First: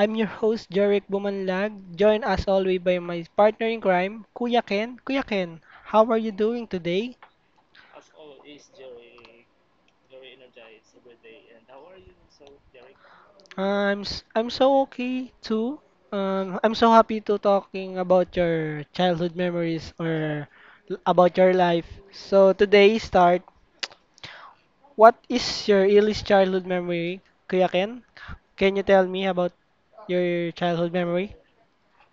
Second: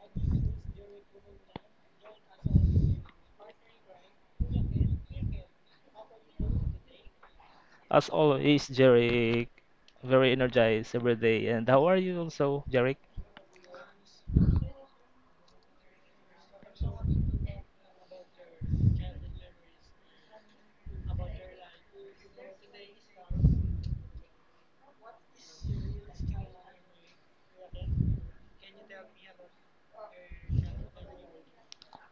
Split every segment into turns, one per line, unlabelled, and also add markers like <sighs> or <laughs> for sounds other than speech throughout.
I'm your host, Jeric Bumanlag, joined as always by my partner in crime, Kuya Ken. Kuya Ken, how are you doing today?
As always, Jeric, very energized every day. And how are you also, Jeric?
I'm so okay too. I'm so happy to talking about your childhood memories or about your life. So today start. What is your earliest childhood memory, Kuya Ken? Can you tell me about your childhood memory?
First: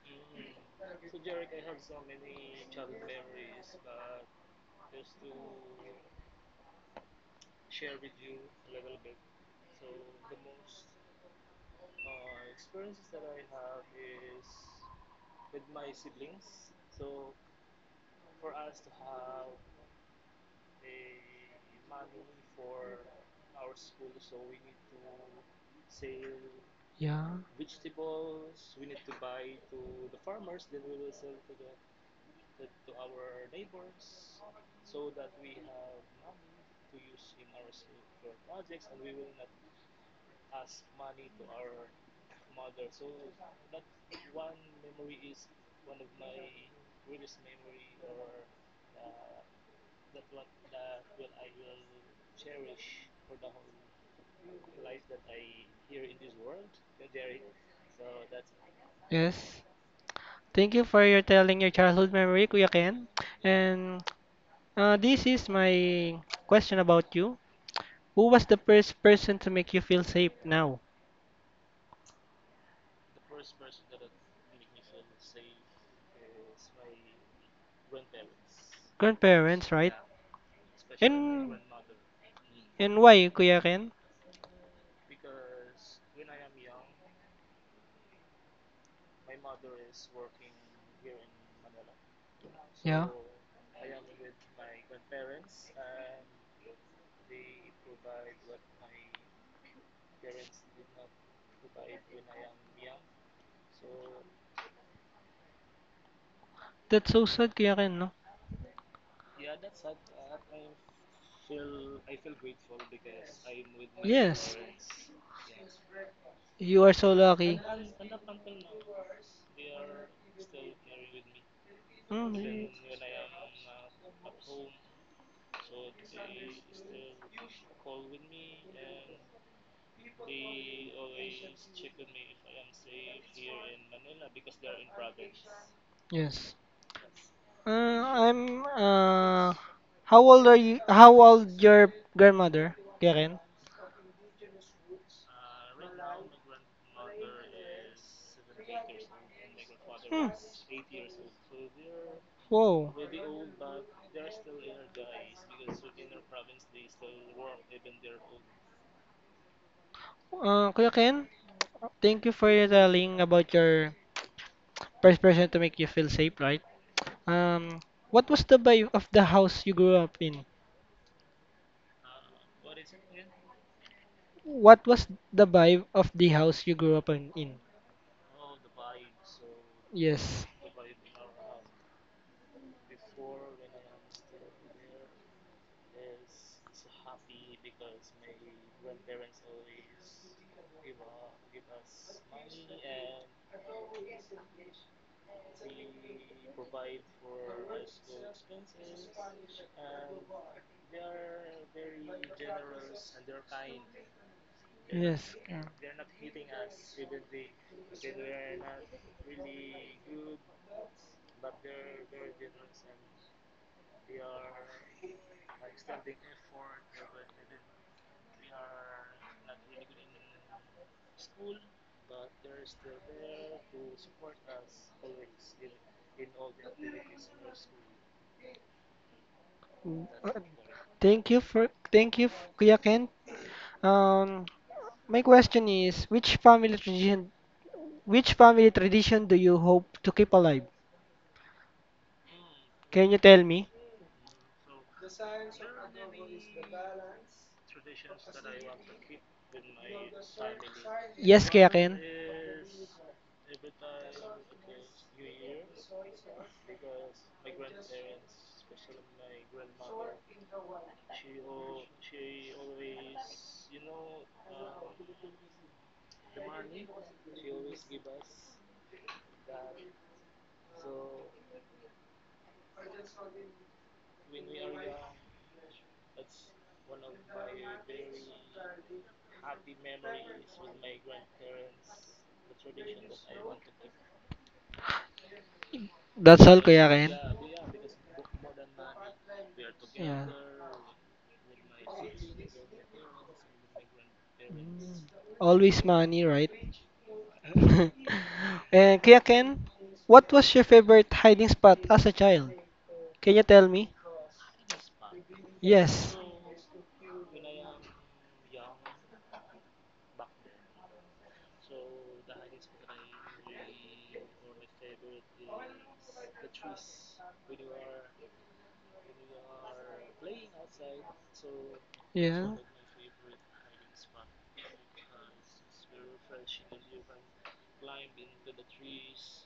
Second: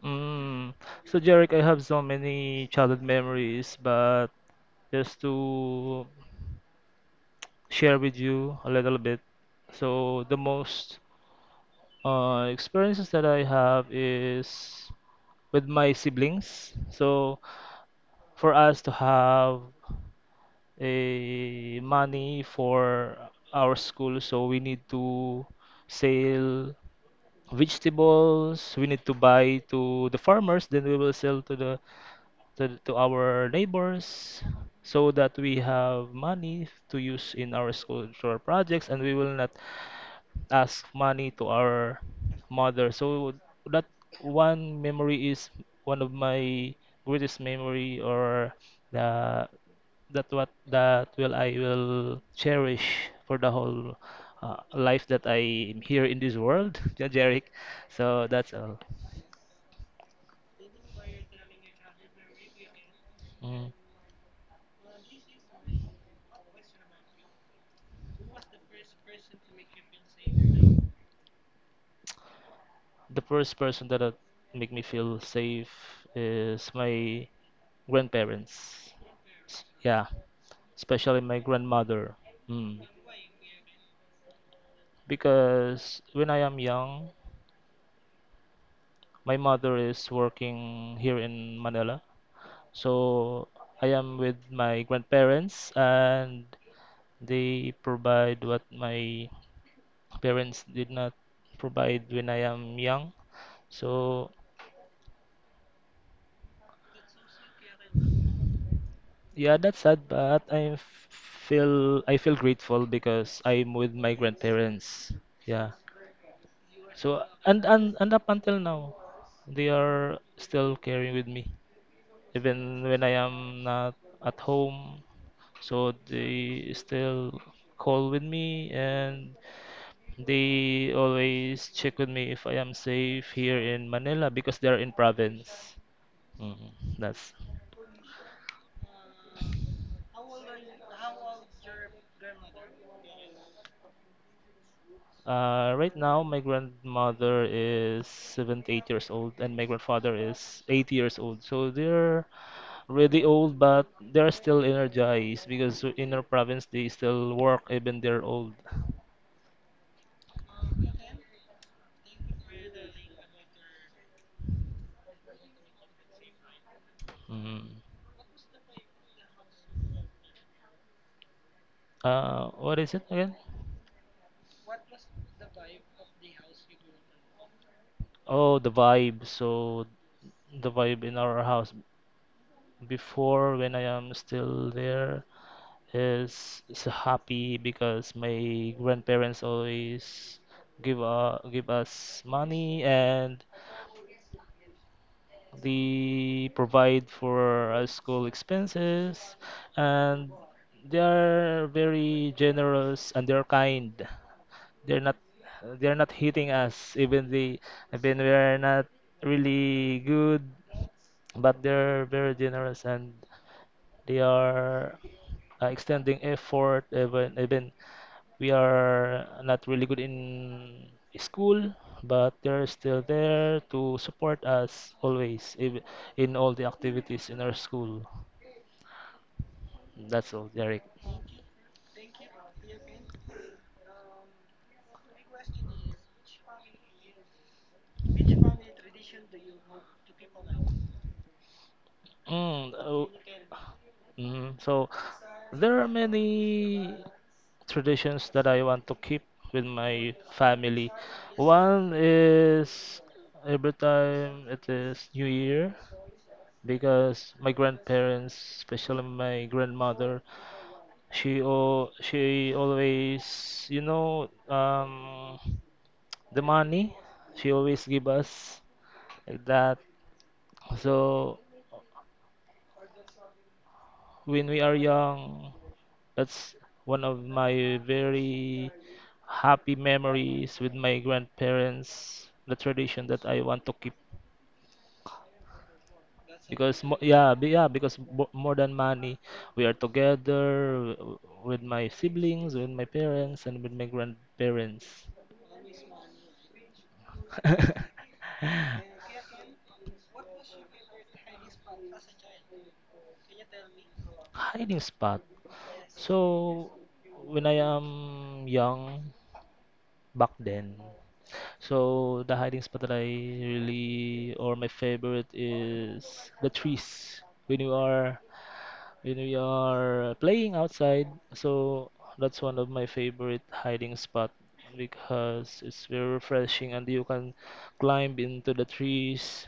Mm. So, Jeric, I have so many childhood memories, but just to share with you a little bit. So, the most experiences that I have is with my siblings. So, for us to have a money for our school, so we need to sell
Yeah.
vegetables, we need to buy to the farmers, then we will sell to the to our neighbors so that we have money to use in our school, to our projects, and we will not ask money to our mother. So that one memory is one of my greatest memory or the that what that will I will cherish for the whole life that I am here in this world, <laughs> yeah, Jeric. So that's all.
Yes. Thank you for your telling your childhood memory, Kuya Ken.
Mm.
And this is my question about you. Who was the first person to make you feel safe now?
The first person that make me feel safe is my grandparents.
Grandparents, right?
Yeah, especially my
And
grandmother. Mm.
and why, Kuya Ken?
Because when I am young, my mother is working here in Manila.
Yeah.
So I am with my grandparents and they provide what my parents did not provide when I am young. So
That's so sad, Kuya Ken, no?
yeah, that's sad, but I feel grateful because I'm with my
Yes.
grandparents. Yeah.
You are so
So
lucky.
and up until now, they are still caring with me,
Mm,
even when I am not at home. So they still call with me and they always check with me if I am safe here in Manila because they are in province.
Yes.
Mm, that's
I'm. How old are you? How old your grandmother, Karen?
right now my grandmother is 78 years old and my grandfather
Hmm.
is 80 years old. So they're
Whoa.
really old but they're still energized because in our province they still work even they're old.
Kuya Ken, thank you for telling about your first person to make you feel safe, right?
Mm.
Um, what was the vibe of the house you grew up in?
What is it again?
What was the vibe of the house you grew up in?
Oh, the vibe. So
Yes.
the vibe in our house before when I am still there is happy because my grandparents always give us money and they provide for school expenses, and they are very generous and they're kind. They're not
Yes, yeah.
they're not hitting us, even they even we're not really good, but they're very generous and they are extending effort, even even we are not really good in school, but they're still there to support us always in all the activities in our school.
Mm,
That's
uh,
all, Derek.
thank you, Kuya Ken. Um, my question is, which family tradition do you hope to keep alive?
Mm, oh,
Can you tell me?
mhm. So there are many traditions that I want to keep with my family.
Yes, Kuya
One
Ken.
is every time it is New Year, because my grandparents, especially my grandmother, she always, you know, the money she always give us like that. So when we are young, that's one of my very happy memories with my grandparents. The tradition that I want to keep
That's all,
because
Kuya Ken.
more than money we are
Yeah.
together with my siblings, with my parents, and with my grandparents.
Mm. Always money, right?
<laughs>
<laughs> And Kuya Ken, what was your favorite hiding spot as a child? Can you tell me?
Hiding spot.
Yes.
So when I am young back then, so the hiding spot that I really or my favorite is the trees. When we are playing outside, so that's
Yeah.
one of my favorite hiding spot because it's very refreshing and you can climb into the trees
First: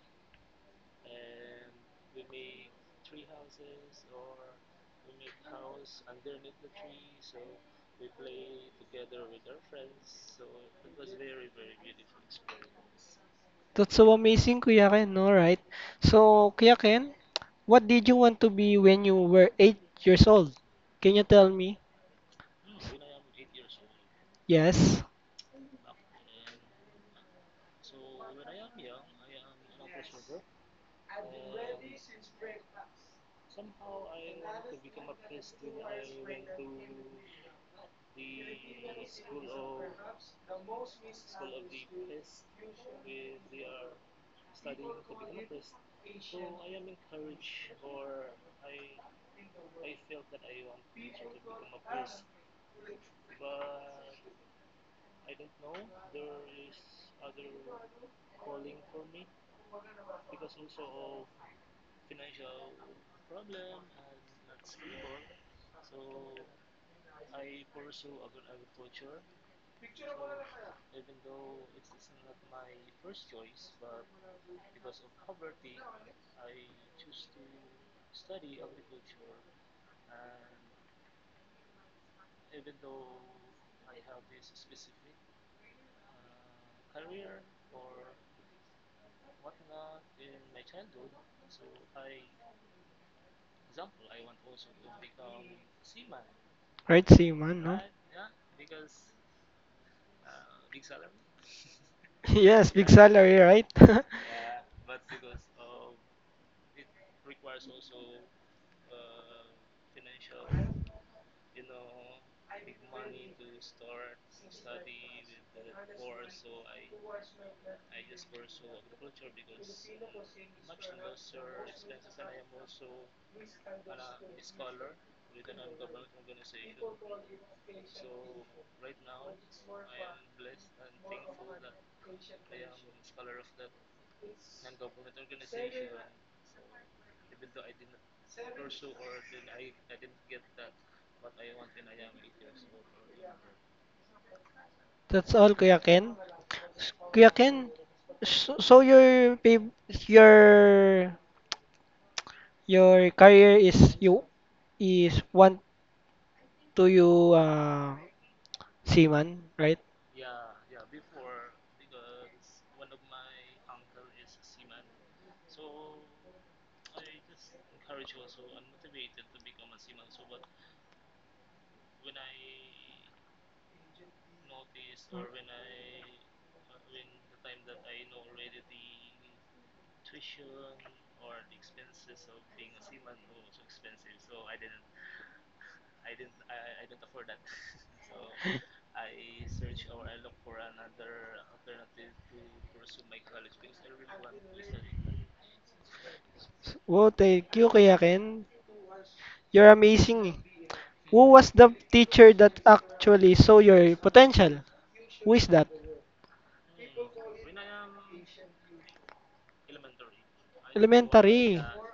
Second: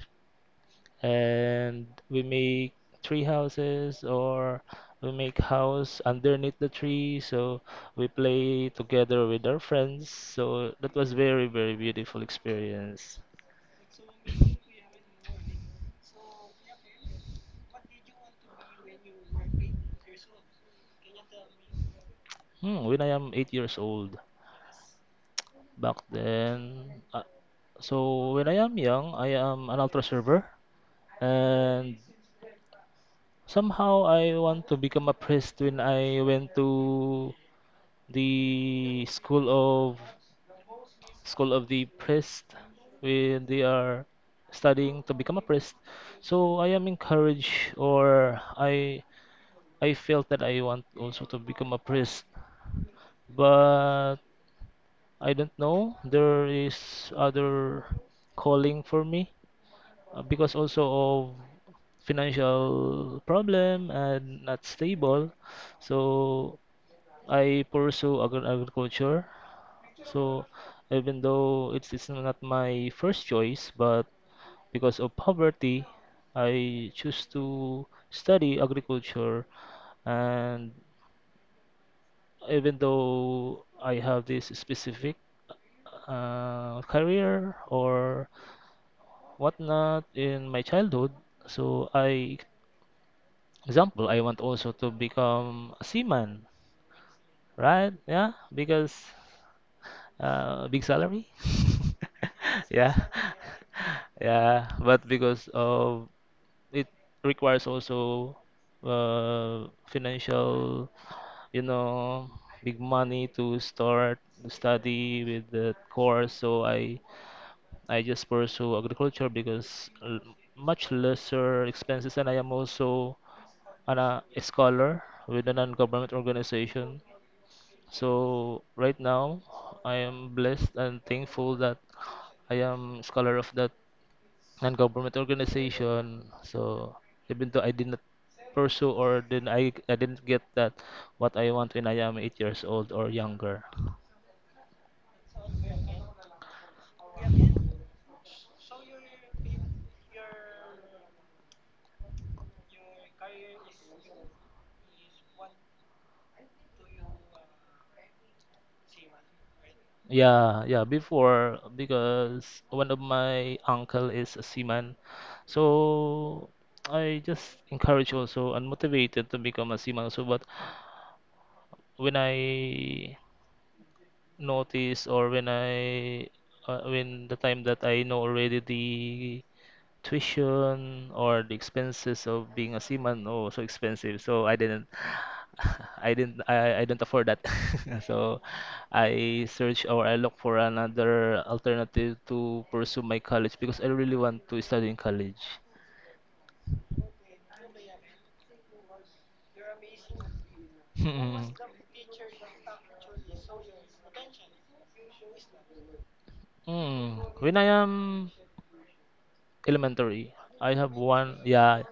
and we make tree houses or we make house underneath the tree, so we play together with our friends. So that was very very beautiful experience.
That's so amazing, Kuya Ken, no, right? So, Kuya Ken, what did you want to be when you were 8 years old? Can you tell me?
Hmm, when I am 8 years old
Yes,
back then, so when I am young I am an ultra server, and somehow I want to become a priest. When I went to the of school of the priest, when they are studying to become a priest, so I am encouraged, or I felt that I want also to become a priest. But I don't know, there is other calling for me, because also of financial problem and not stable. So I pursue agriculture. So even though it's not my first choice, but because of poverty, I choose to study agriculture. And even though I have this specific career or whatnot in my childhood, so I, example, I want also to become a seaman,
right, Seaman, no?
right? Yeah, because big salary.
<laughs>
<laughs>
Yes, big
Yeah,
salary, right?
yeah, but because of it requires also financial, you know, big money to start to study with the course. So I just pursue agriculture because much lesser expenses, and I am also a scholar with a non-government organization. So right now, I am
<laughs>
blessed and thankful that I am scholar of that non-government organization. So even though I did not pursue or didn't I didn't get that what I want when I am 8 years old or younger.
That's all, Kuya Ken. Kuya Ken, so your your your career is you is want to you seaman, right?
Yeah, yeah, before, because one of my uncle is a seaman. So I just encourage also and motivated to become a seaman also. But when I notice, or when I when the time that I know already the tuition or the expenses of being a seaman, oh, so expensive, so I didn't <sighs> <laughs> I didn't I don't afford that. <laughs> So I search, or I look for another alternative to pursue my college because I really want to study in college.
Wow, thank you, Kuya Ken. You're amazing. Eh.
<laughs>
Who was
Mm.
the teacher that actually saw your potential? Who is that?
Mm. When I am elementary. I have one,
Elementary.
yeah,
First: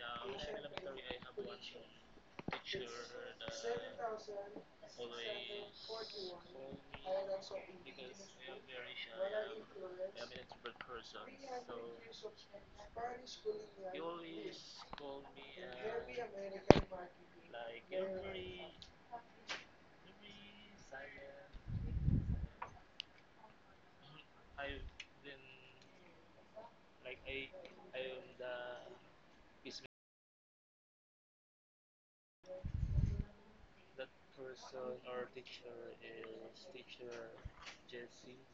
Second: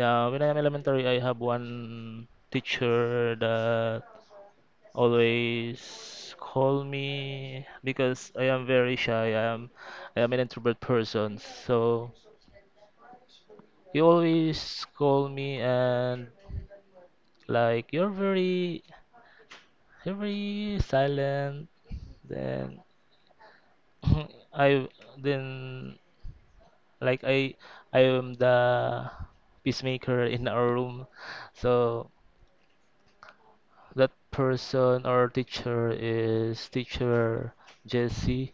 yeah. When I am elementary, I have one teacher that always call me because I am very shy. I am an introvert person, so he always call me and like you're very silent. Then <laughs> <clears throat> I then like I I am the peacemaker in our room. So that person or teacher is teacher Jesse.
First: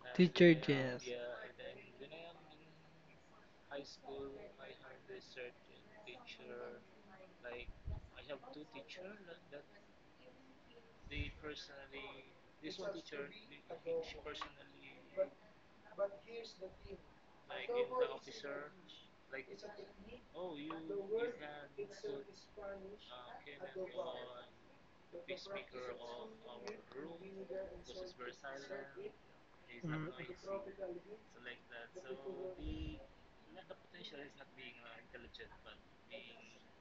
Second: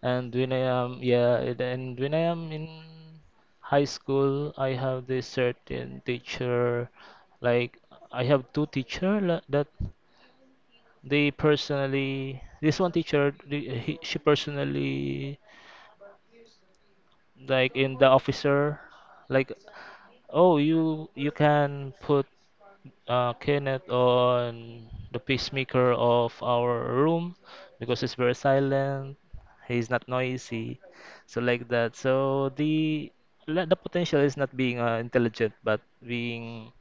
And when
Teacher
I am,
Jess.
yeah, and when I am in high school, I have this certain teacher. Like I have two teacher that they personally. This one teacher, she personally, like in the officer, like, oh, you can put Kenneth on the pacemaker of our room because he's very silent. He's not noisy, so like that. So the the potential is not being intelligent, but being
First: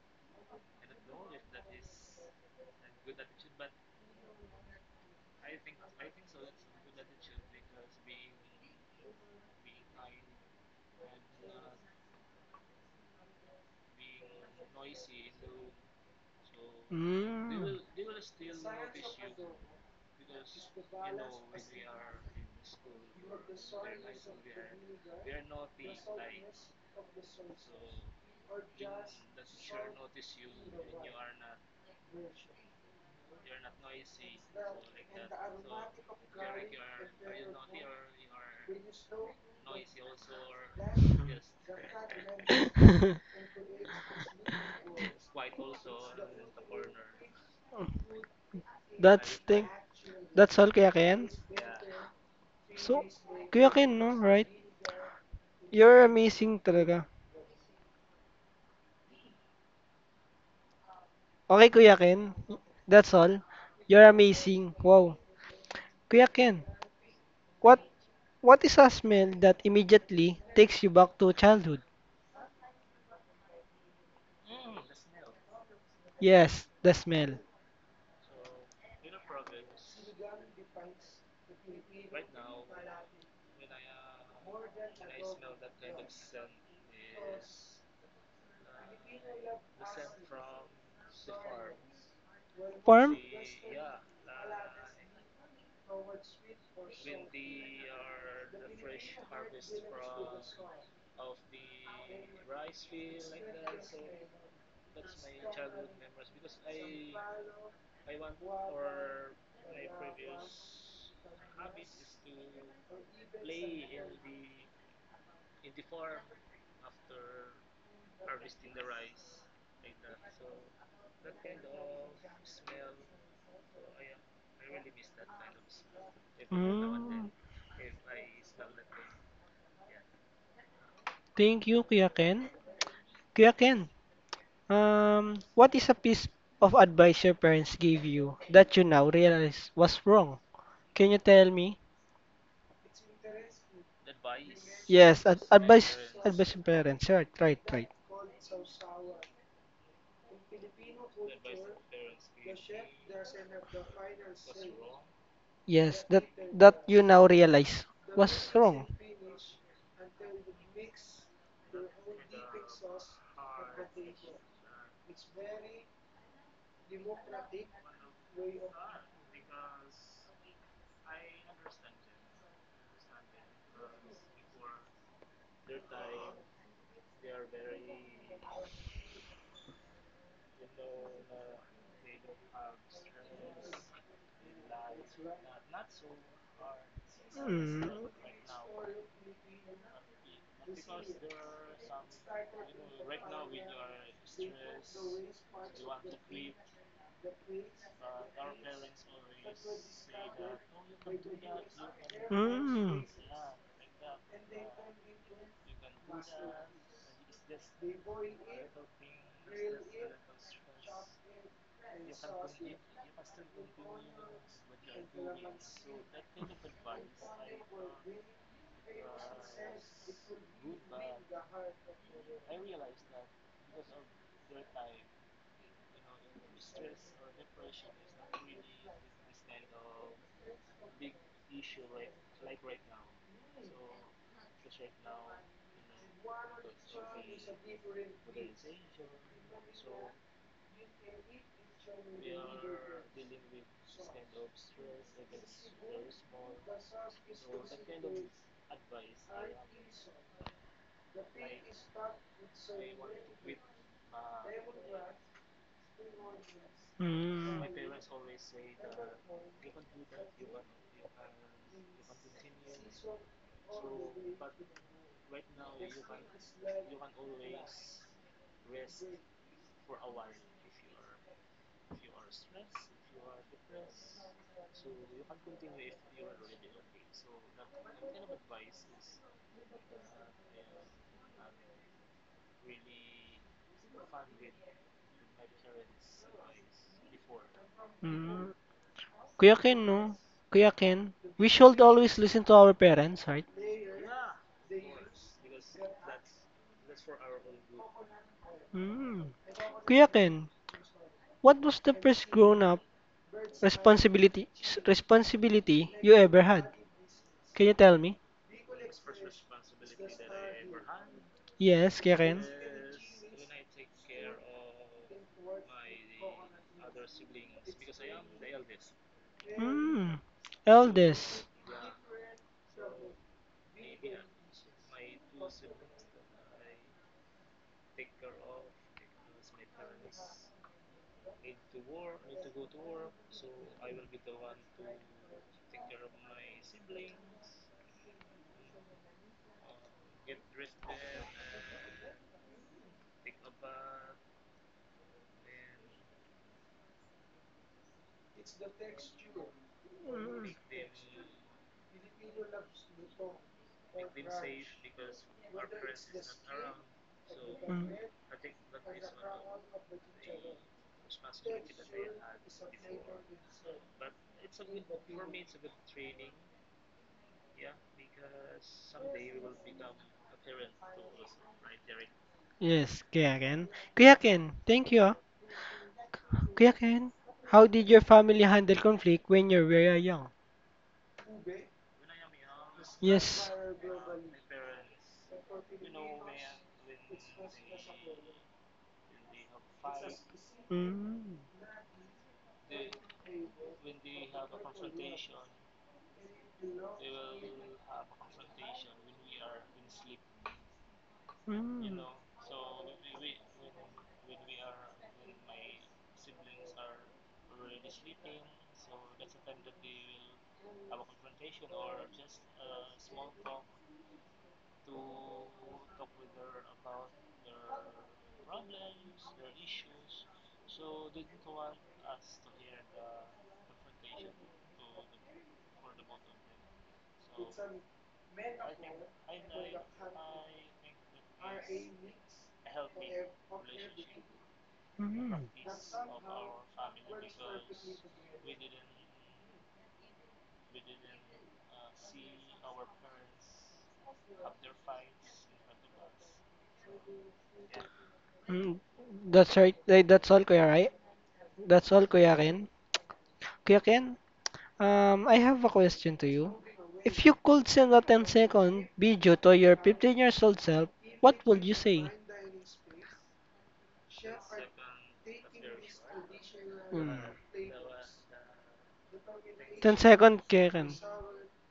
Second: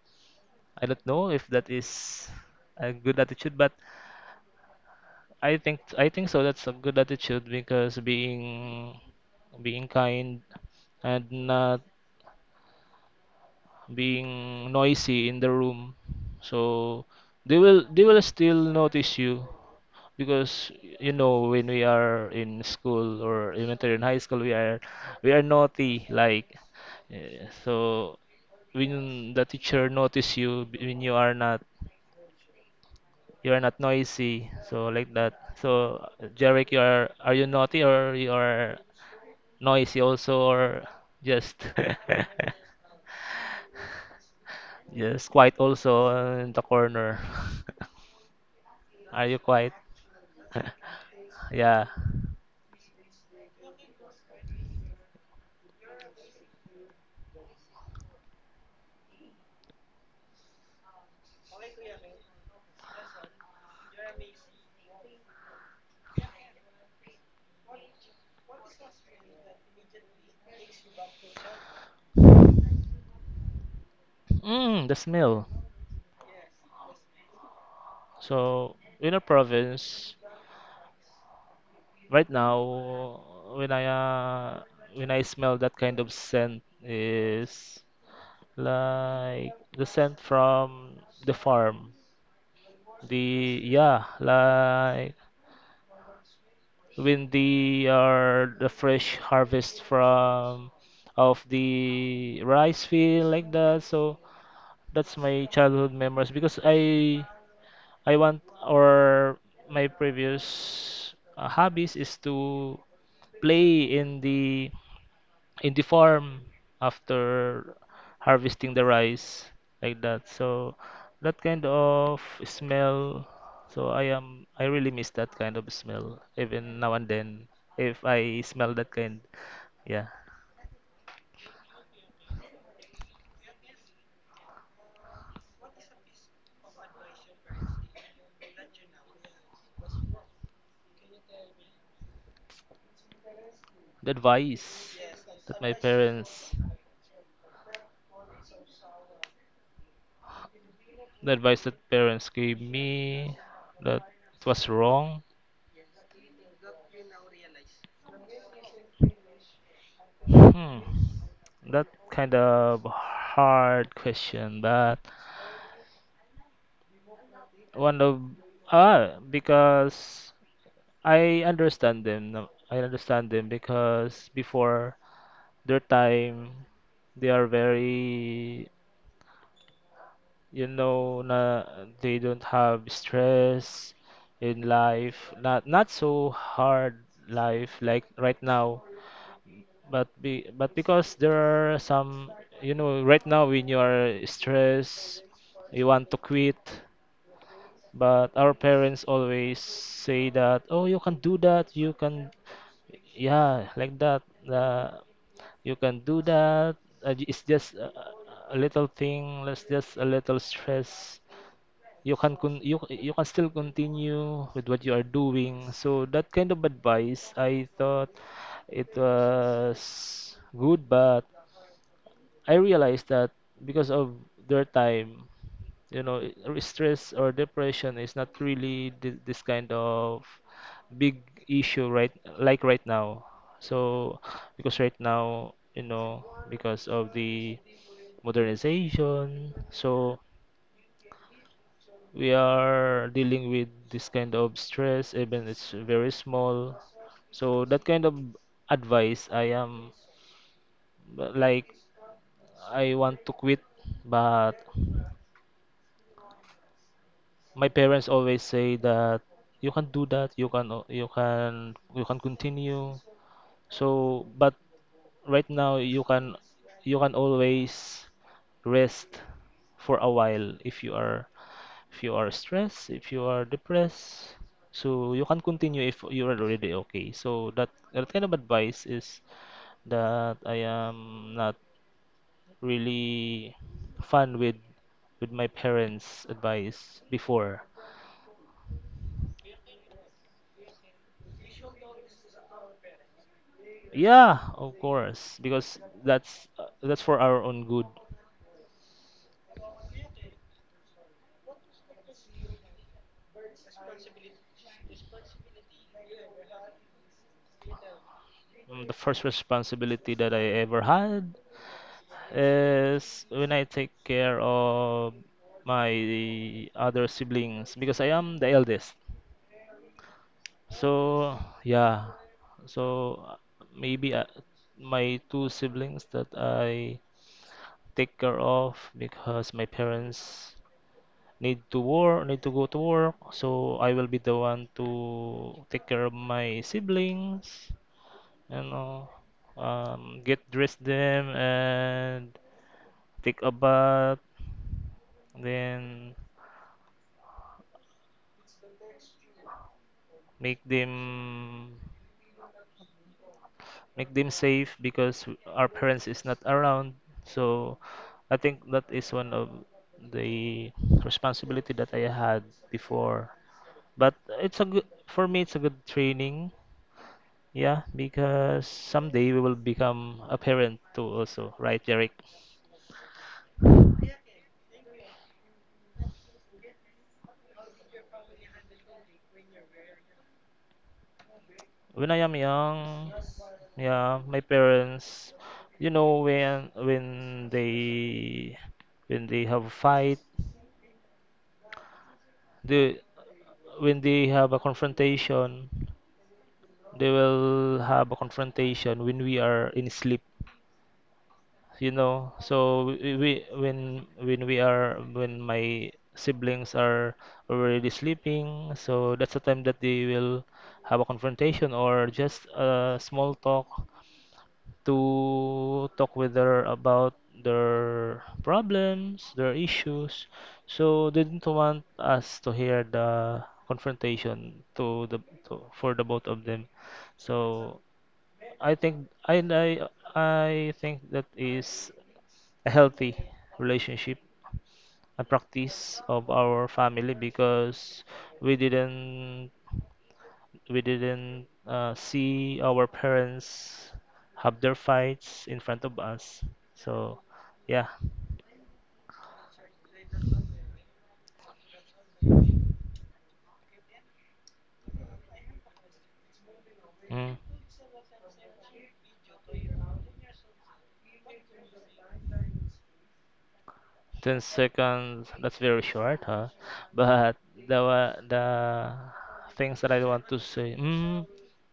I don't know if that is a good attitude, but I think so. That's a good attitude because being kind and not being noisy in the room, so
Mm.
they will still notice you, because you know when we are in school or elementary and high school we are naughty like eh, so when the teacher notice you when you are not noisy, so like that. So, Jarek, you are you naughty or you are noisy also, or just
Mm. <laughs>
<laughs> just quiet also in the corner? <laughs> Are
That's
you
thing.
quiet?
That's all, Kuya Ken.
<laughs> Yeah.
So, Kuya Ken, no? Right? You're amazing talaga. Okay, Kuya Ken. That's all. You're amazing. Wow. Kuya Ken, what what is a smell that immediately takes you back to childhood?
Mm, the smell.
Yes, the smell.
So in a province, right now, when I uh, when I smell that kind of scent is like the scent from the farm.
Farm?
The yeah, like when the are the fresh harvest from of the rice field, like that. So that's my childhood memories, because I want, or my previous hobbies is to play in the farm after harvesting the rice, like that. So that kind of smell. So I am I really miss that kind of smell, even now and
Mm.
then if I smell that kind. Yeah.
Thank you, Kuya Ken. Kuya Ken, what is a piece of advice your parents gave you that you now realize was wrong? Can you tell me?
The advice
Yes,
that my
advice
parents
from parents. Right, right, right.
the advice that parents gave me that it was wrong.
Yes, that you now realize was wrong.
Hmm. That kind of hard question, but one of ah because I understand them now. I understand them because before their time, they are very, you know, na they don't have stress in life. Not not so hard life
Mm.
like right now. But be but because there are some, you know, right now when you are stressed, you want to quit. But our parents always say that, oh, you can do that, you can,
Mm.
yeah, like that. Uh, you can do that. It's just a little thing. Let's just a little stress. You can still continue with what you are doing. So that kind of advice, I thought it was good, but I realized that because of their time, you know or stress or depression is not really this kind of big issue right like right now. So because right now, you know, because of the modernization, so we are dealing with this kind of stress even it's very small. So that kind of advice I am like I want to quit, but
Mm.
my parents always say that you can you can continue. So, but right now you can always rest for a while if you are stressed, if you are depressed, so you can continue if you are already okay. So that that kind of advice is that I am not really fun with my parents advice before.
Mm. Kuya Ken, no? Kuya Ken, we should always listen to our parents, right?
Yeah, of course, because that's for our own good.
Mm. Kuya Ken, what was the first grown-up responsibility responsibility you ever had? Can you tell me?
The first responsibility that I ever had
Yes, Kuya Ken.
is when I take care of my other siblings because I am the eldest.
Mm.
So,
Eldest.
yeah. So uh, maybe my two siblings that I take care of because my parents need to go to work, so I will be the one to take care of my siblings, you know, get dressed them and take a bath, then
Mm.
make them make them safe because our parents is not around. So
Mm.
I think that is one of the responsibility that I had before. But it's a good for me. It's a good training. Yeah, because someday we will become a parent too also, right, Derek?
Yes, Kuya Ken. Kuya Ken, thank you. Ah. Kuya Ken, how did your family handle conflict when you were young?
When I am young,
Yes.
yeah, my parents, you know, when they when they have a fight,
Mm.
they when they have a confrontation, they will have a confrontation when we are in sleep. You
Mm.
know, so when we are when my siblings are already sleeping, so that's the time that they will have a confrontation or just a small talk to talk with her about their problems, their issues. So they didn't want us to hear the confrontation to, for the both of them. So I think I I think that is a healthy relationship, a practice of our family
Mm.
because we didn't we didn't see our parents have their fights in front of us. So yeah.
Mm. That's right. Like, that's all, Kuya, right? That's all, Kuya Ken. Kuya Ken, I have a question to you. If
Mm.
you could send a ten-second video to your 15 years old self, what would you say?
10 seconds, that's very short, huh?
Mm.
But the things that
10
I want
second,
to
Kuya
say,
Ken.
mm,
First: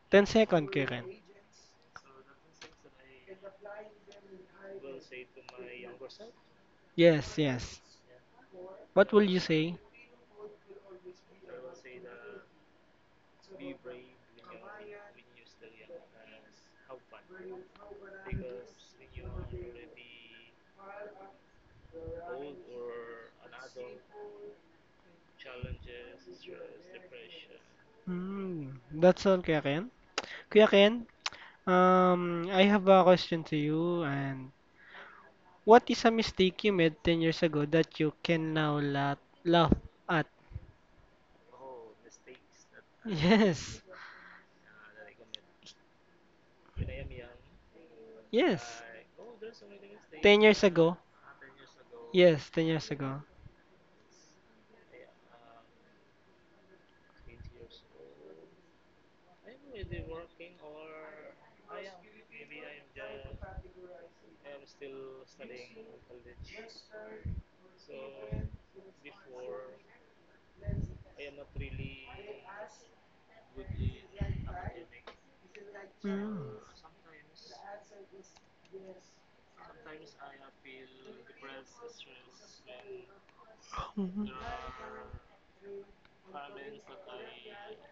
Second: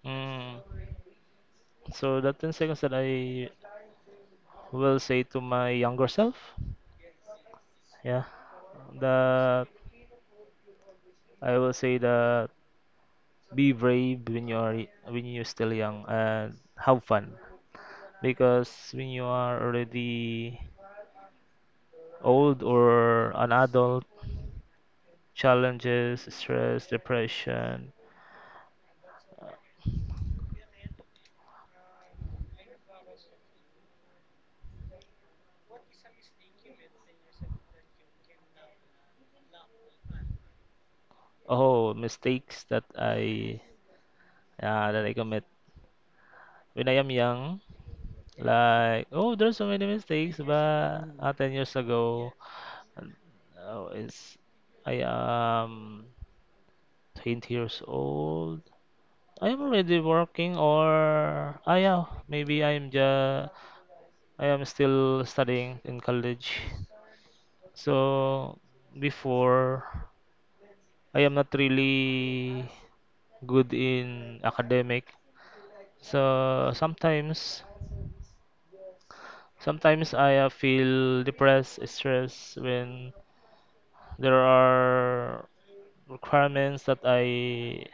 mm.
Ten-second, Kuya Ken.
So the 10 seconds that I will say to my younger self,
Yes, yes.
yeah,
What will you
that
say?
I will say that be brave when you are when you're still young and have fun because when you are already old or an adult, challenges, stress, depression.
Hmm, that's all, Kuya Ken. Kuya Ken, I have a question to you and what is a mistake you made 10 years ago that you can now laugh at?
Oh, mistakes
<laughs> Yes.
that I commit when I am young,
Yes.
like oh, there's so many mistakes,
10 years ago.
but 10 years ago.
Yes, 10 years
And
ago.
oh, it's I am 20 years old. I am already working, or I am maybe I am just I am still studying in college. So before, I am not really good in academic.
Mm.
So sometimes I feel depressed, stressed when
Mhm.
there are requirements that I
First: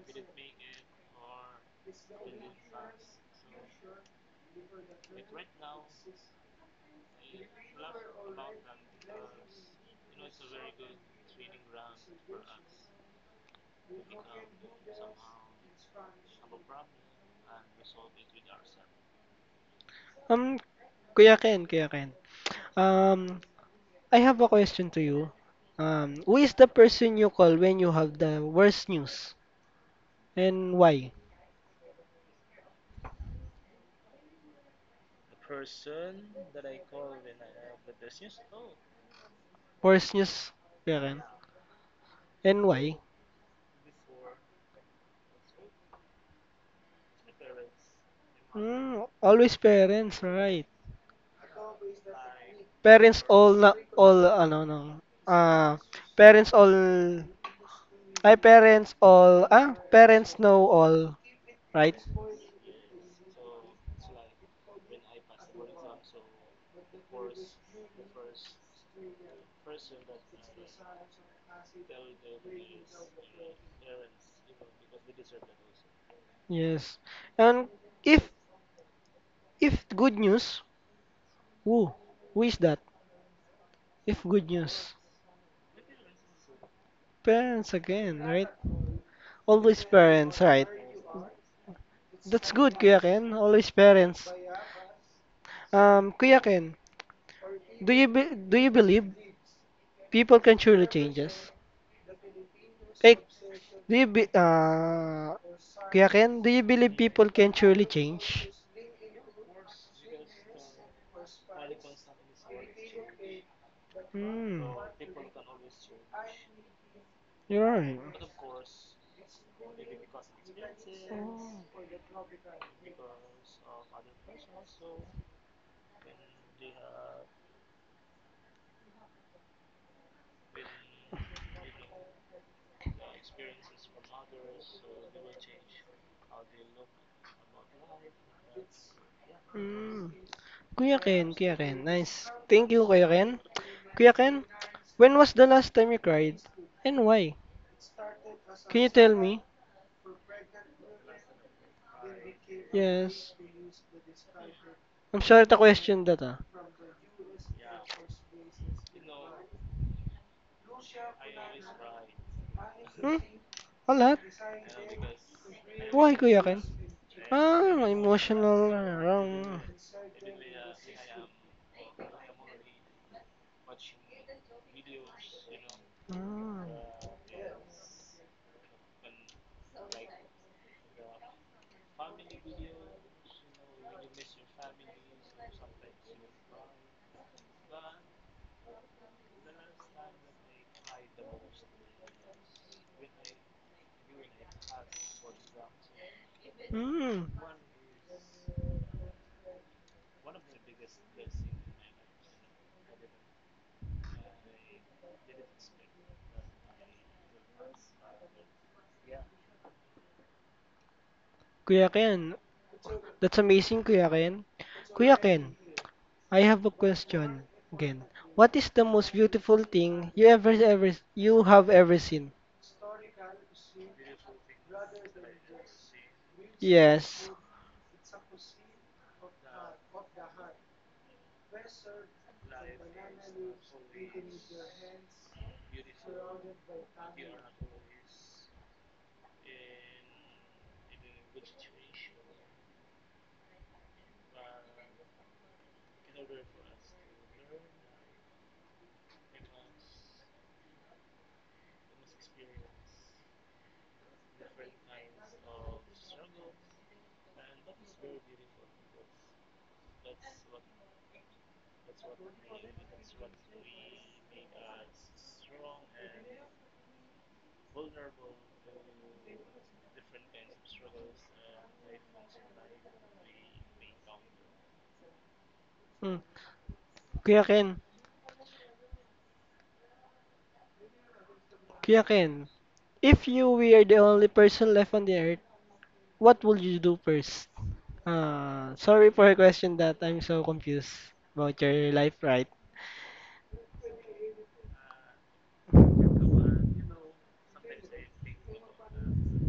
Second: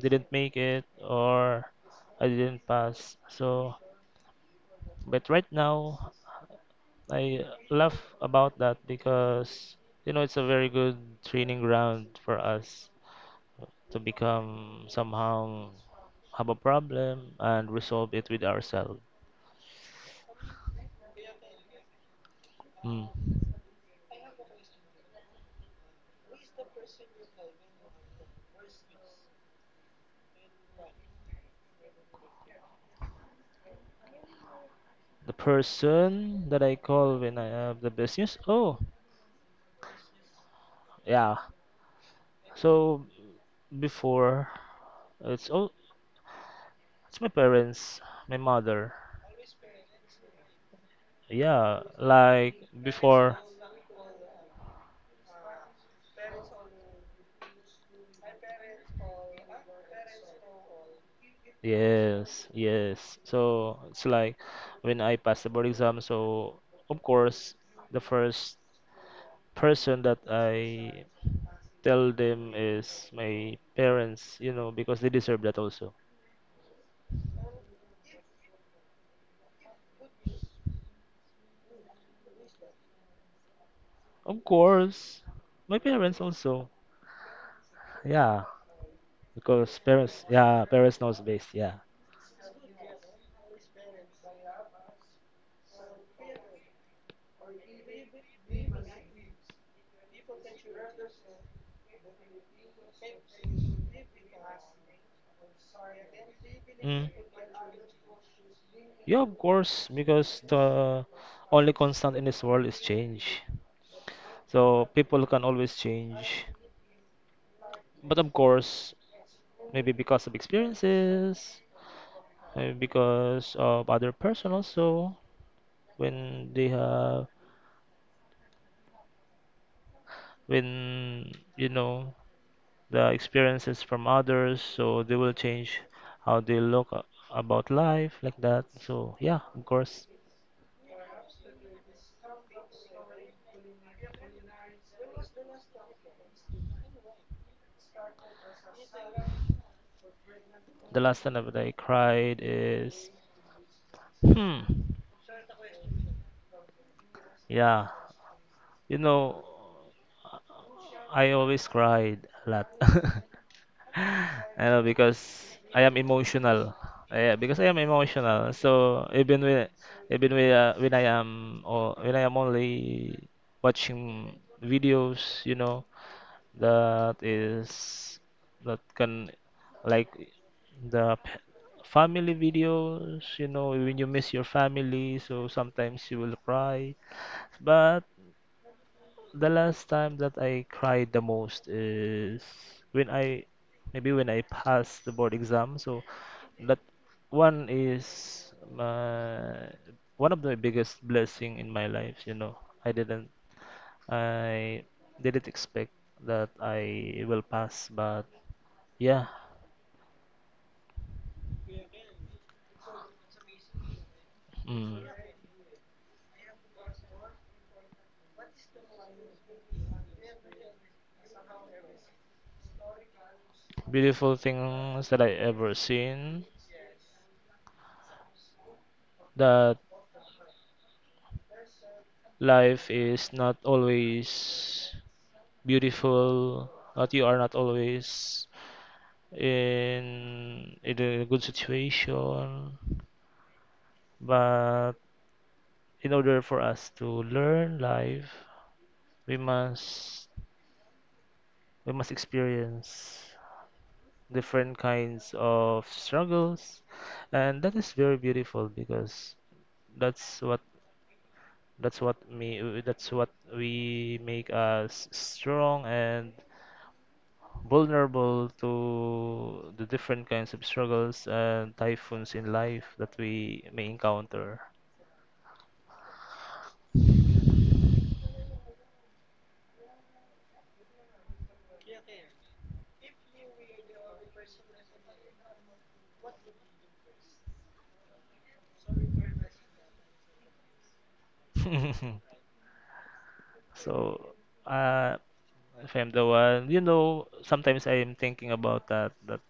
didn't make it or I didn't pass. So, but right now, I laugh about that because you know it's a very good training ground for us to become somehow have a problem and resolve it with ourselves.
Um, Kuya Ken, Kuya Ken. Um,
Mm.
I have a question to you. Who is the person you call when you have the worst news? And why?
The person that I call when I have the business. Oh,
Worst news, Kuya Ken.
yeah.
And why?
So before, it's oh, it's my parents, my mother.
Mm, always parents, right?
Yeah, like
Parents
before.
all na all ano no. Ah, parents all ay parents all ah parents know all, right?
Yes, yes. So it's like when I passed the board exam, so of course the first person that I tell them is my parents, you know, because they deserve that also.
Yes. And if if good news, who who is that? If
Of
good news,
course, my parents also.
parents again,
Yeah,
right?
because
Always
parents,
parents,
yeah,
right?
parents knows best. Yeah.
That's good, Kuya Ken. Always parents. Kuya Ken, do you believe people can surely change us. Like, do you be, uh, Kuya Ken, do you believe
Mm.
people can surely change?
Yeah, of course, because the only constant in this world is change.
Hmm,
So people can always change.
you're right.
But of course, maybe because of experiences, maybe because of other person also, when they have, when you know, the experiences from others, so they will change how about life like that. So yeah, of
Hmm.
course,
Kuya Ken, Kuya Ken, nice. Thank you, Kuya Ken. Kuya Ken, when was the last time you cried? And why? Can you tell me?
the last time that I cried is
Yes.
hmm,
I'm sure the question that ah.
yeah, you know, I always cried a lot.
Hmm?
<laughs>
A lot?
I know because I am
Why, Kuya Ken?
emotional. Yeah, because I am
Ah,
emotional.
emotional. ah,
So
Wrong.
even when, when I am or when I am only watching videos, you know,
Ah.
that is that can like the p- family videos, you know, when you miss your family, so sometimes you will cry. But the last time that I cried the most is when I maybe when I passed the board exam. So that
Hmm.
one is my one of the biggest blessing in my life, you know. I didn't I didn't expect that I will pass, but yeah,
Kuya Ken. That's amazing, Kuya Ken.
mm,
Kuya Ken, I have a question again. What is the most beautiful thing you ever ever you have ever seen?
beautiful things that I ever seen.
Yes.
That life is not always beautiful. That you are not always in a good situation. But in order for us to learn life, we must we must experience different kinds of struggles, and that is very beautiful because that's what that's what we make us strong and vulnerable to the different kinds of struggles and typhoons in life that we may encounter.
Hmm. Kuya Ken, Kuya Ken, if you were the only person left on the earth, what would you do first? Sorry for a question that I'm so confused about your life,
<laughs>
right?
So, uh, if I'm the one, you know, sometimes I am thinking about that, that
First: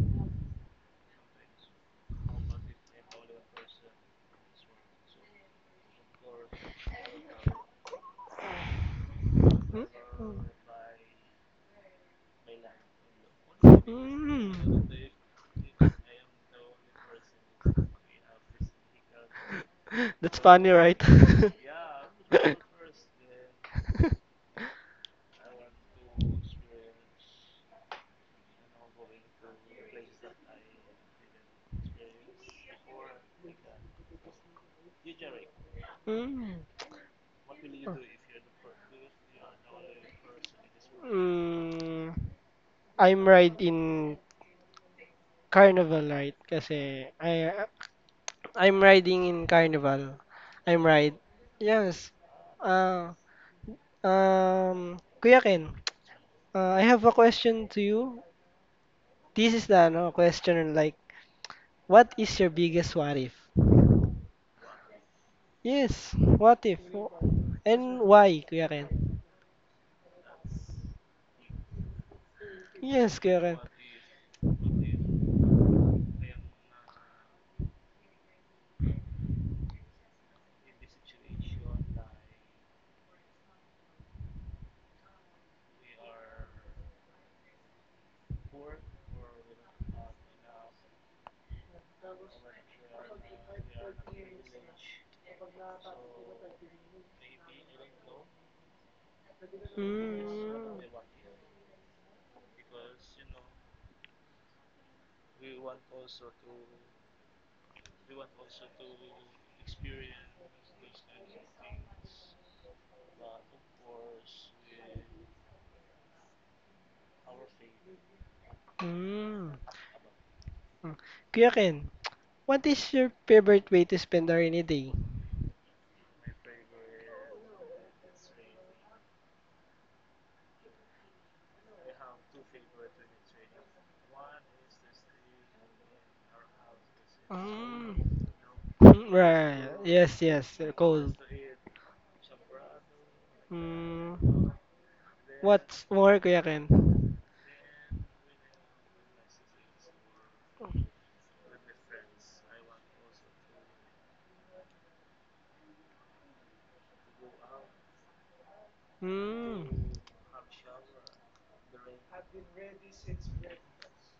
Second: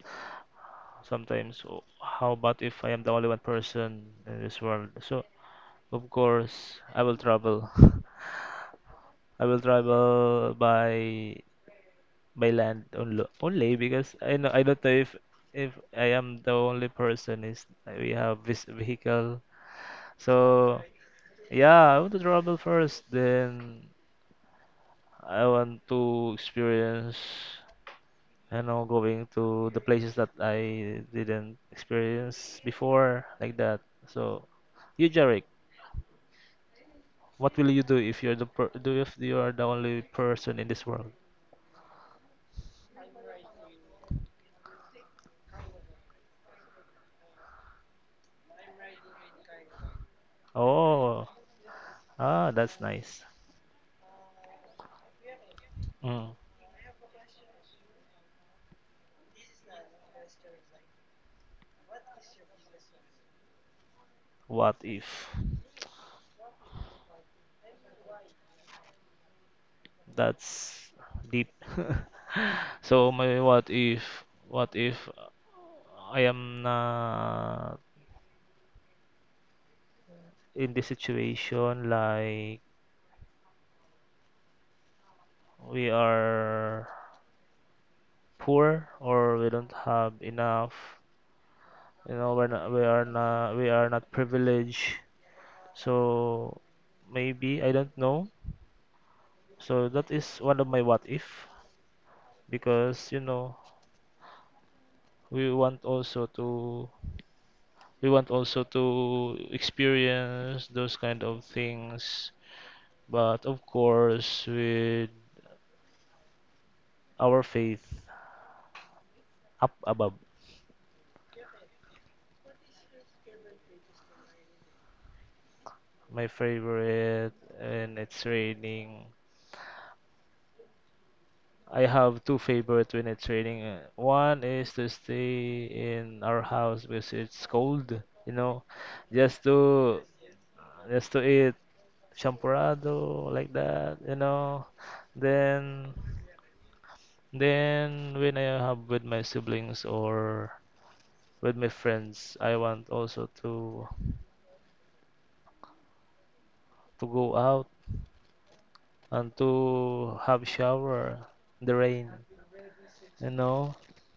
sometimes, oh, how about if I am the only one person in this world? So, of course, I will travel. <laughs> I will
Hmm?
travel by land only, only because I know I don't
Mm.
know if I am the only person is we have this vehicle. So
That's funny, right?
yeah, I want
<laughs>
to travel first. Then I want to experience, you know, going to the places that I didn't experience before, like that. So you, Jarek,
Mm.
what will you do if you're the per do if you are the only person in this world?
Mm, I'm ride in Carnival, right? Kasi I'm riding in Carnival. I'm ride.
Oh,
Yes.
ah, that's
Uh,
nice.
Kuya Ken,
Mm,
I have a question to you. This is the no question like what is your biggest what if?
what if?
Yes, what if? Oh, and why, Kuya Ken?
That's deep. <laughs> So
Yes, Kuya
my
Ken.
what if I am not in this situation like we are poor or we don't have enough, you know, we are not privileged. So maybe I don't know. So that is one of
Mm,
my what if because you know we want also to we want also to experience those kind of things but of course with our faith
mm.
up above.
Mm. Kuya Ken, what is your favorite way to spend a rainy day?
My favorite, and it's raining, I have two favorite when it's raining. One is to stay in our house because it's cold,
Mm.
you know, just
Right.
to
Yes, yes.
just
Cold.
to eat champurrado like that, you
Mm.
know,
What's
then
more, Kuya Ken?
Then when I have with my siblings or with my friends, I want also to go out and
Mm.
to have shower in the rain. You know,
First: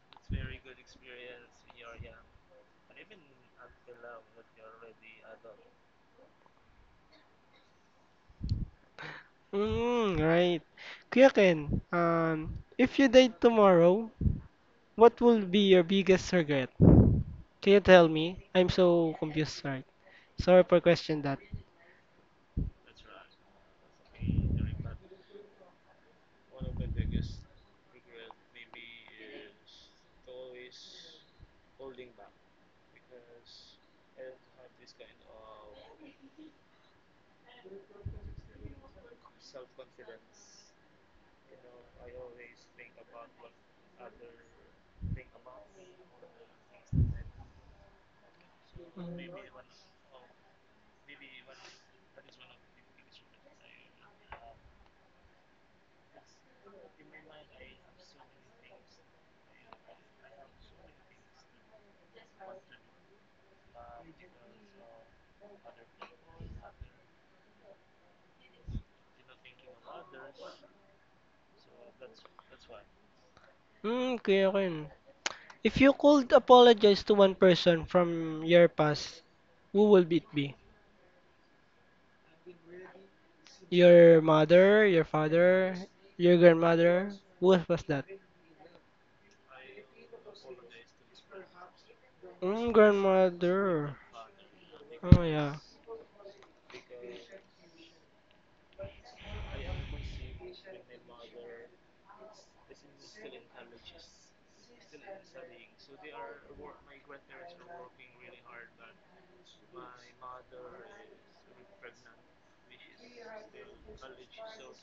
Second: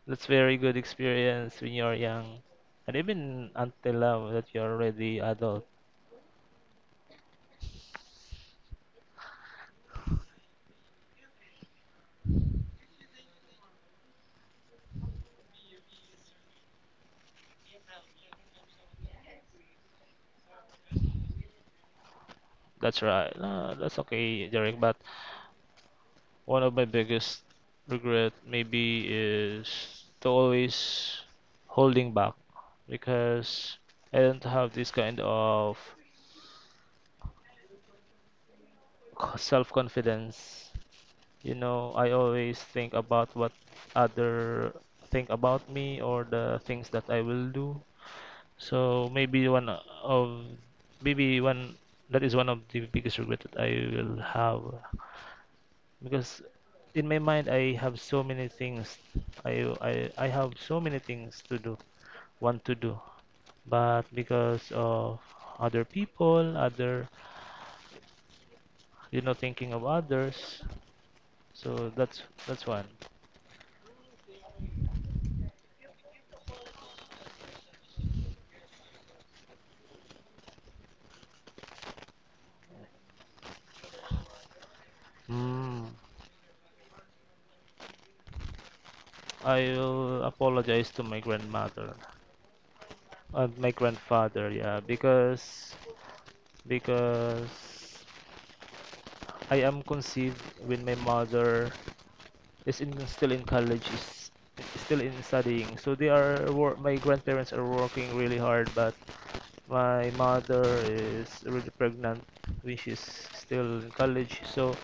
that's very good experience when you're young, and even until now that you're already adult.
Mm, right. Kuya Ken, if you died tomorrow, what will be your biggest regret? Can you tell me? I'm so confused, right? Sorry for question that.
That's right. No, that's okay, Derek. But one of my biggest regret maybe is to always holding back because I don't have this kind of self confidence. You know, I always think about what other think about me or the things that I will do. So maybe one that is one of the biggest regret that I will have because in my mind I have so many things I have so many things to do, want to do, but because of other people, other you know thinking of others, so that's one.
Mm, Kuya Ken, if you could apologize to one person from your past, who will it be? Your mother, your father,
Mm,
your grandmother? Who was that?
I will apologize to my grandmother
Mm,
and my
grandmother.
grandfather, yeah,
Oh yeah.
because I am conceived when my mother still in college, is still in studying. So they are wor my grandparents are working really hard, but my mother is really pregnant when she's still in college. So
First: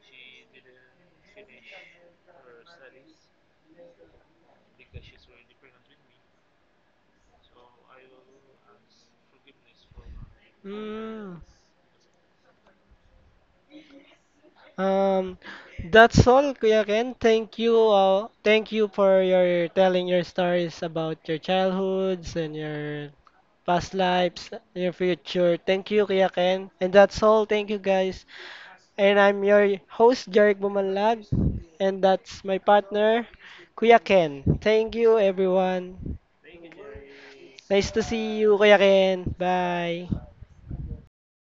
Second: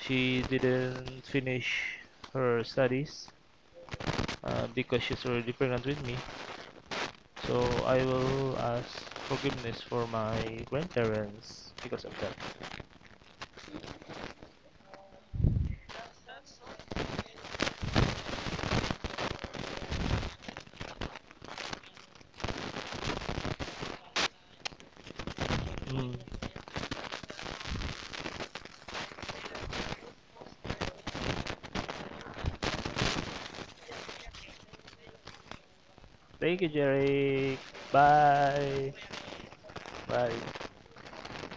she didn't finish her studies because she's already pregnant with me. So I will ask forgiveness for my
Mm.
grandparents because of that.
Um, that's all, Kuya Ken. Thank you. Thank you for your telling your stories about your childhoods and your past lives, your future. Thank you,
Mm.
Kuya Ken. And that's all. Thank you, guys. And I'm your host, Jeric Bumanlag. And that's my partner, Kuya Ken. Thank you, everyone.
Thank you, Jerry.
Nice to see you, Kuya
Bye.
Ken. Bye.
Bye.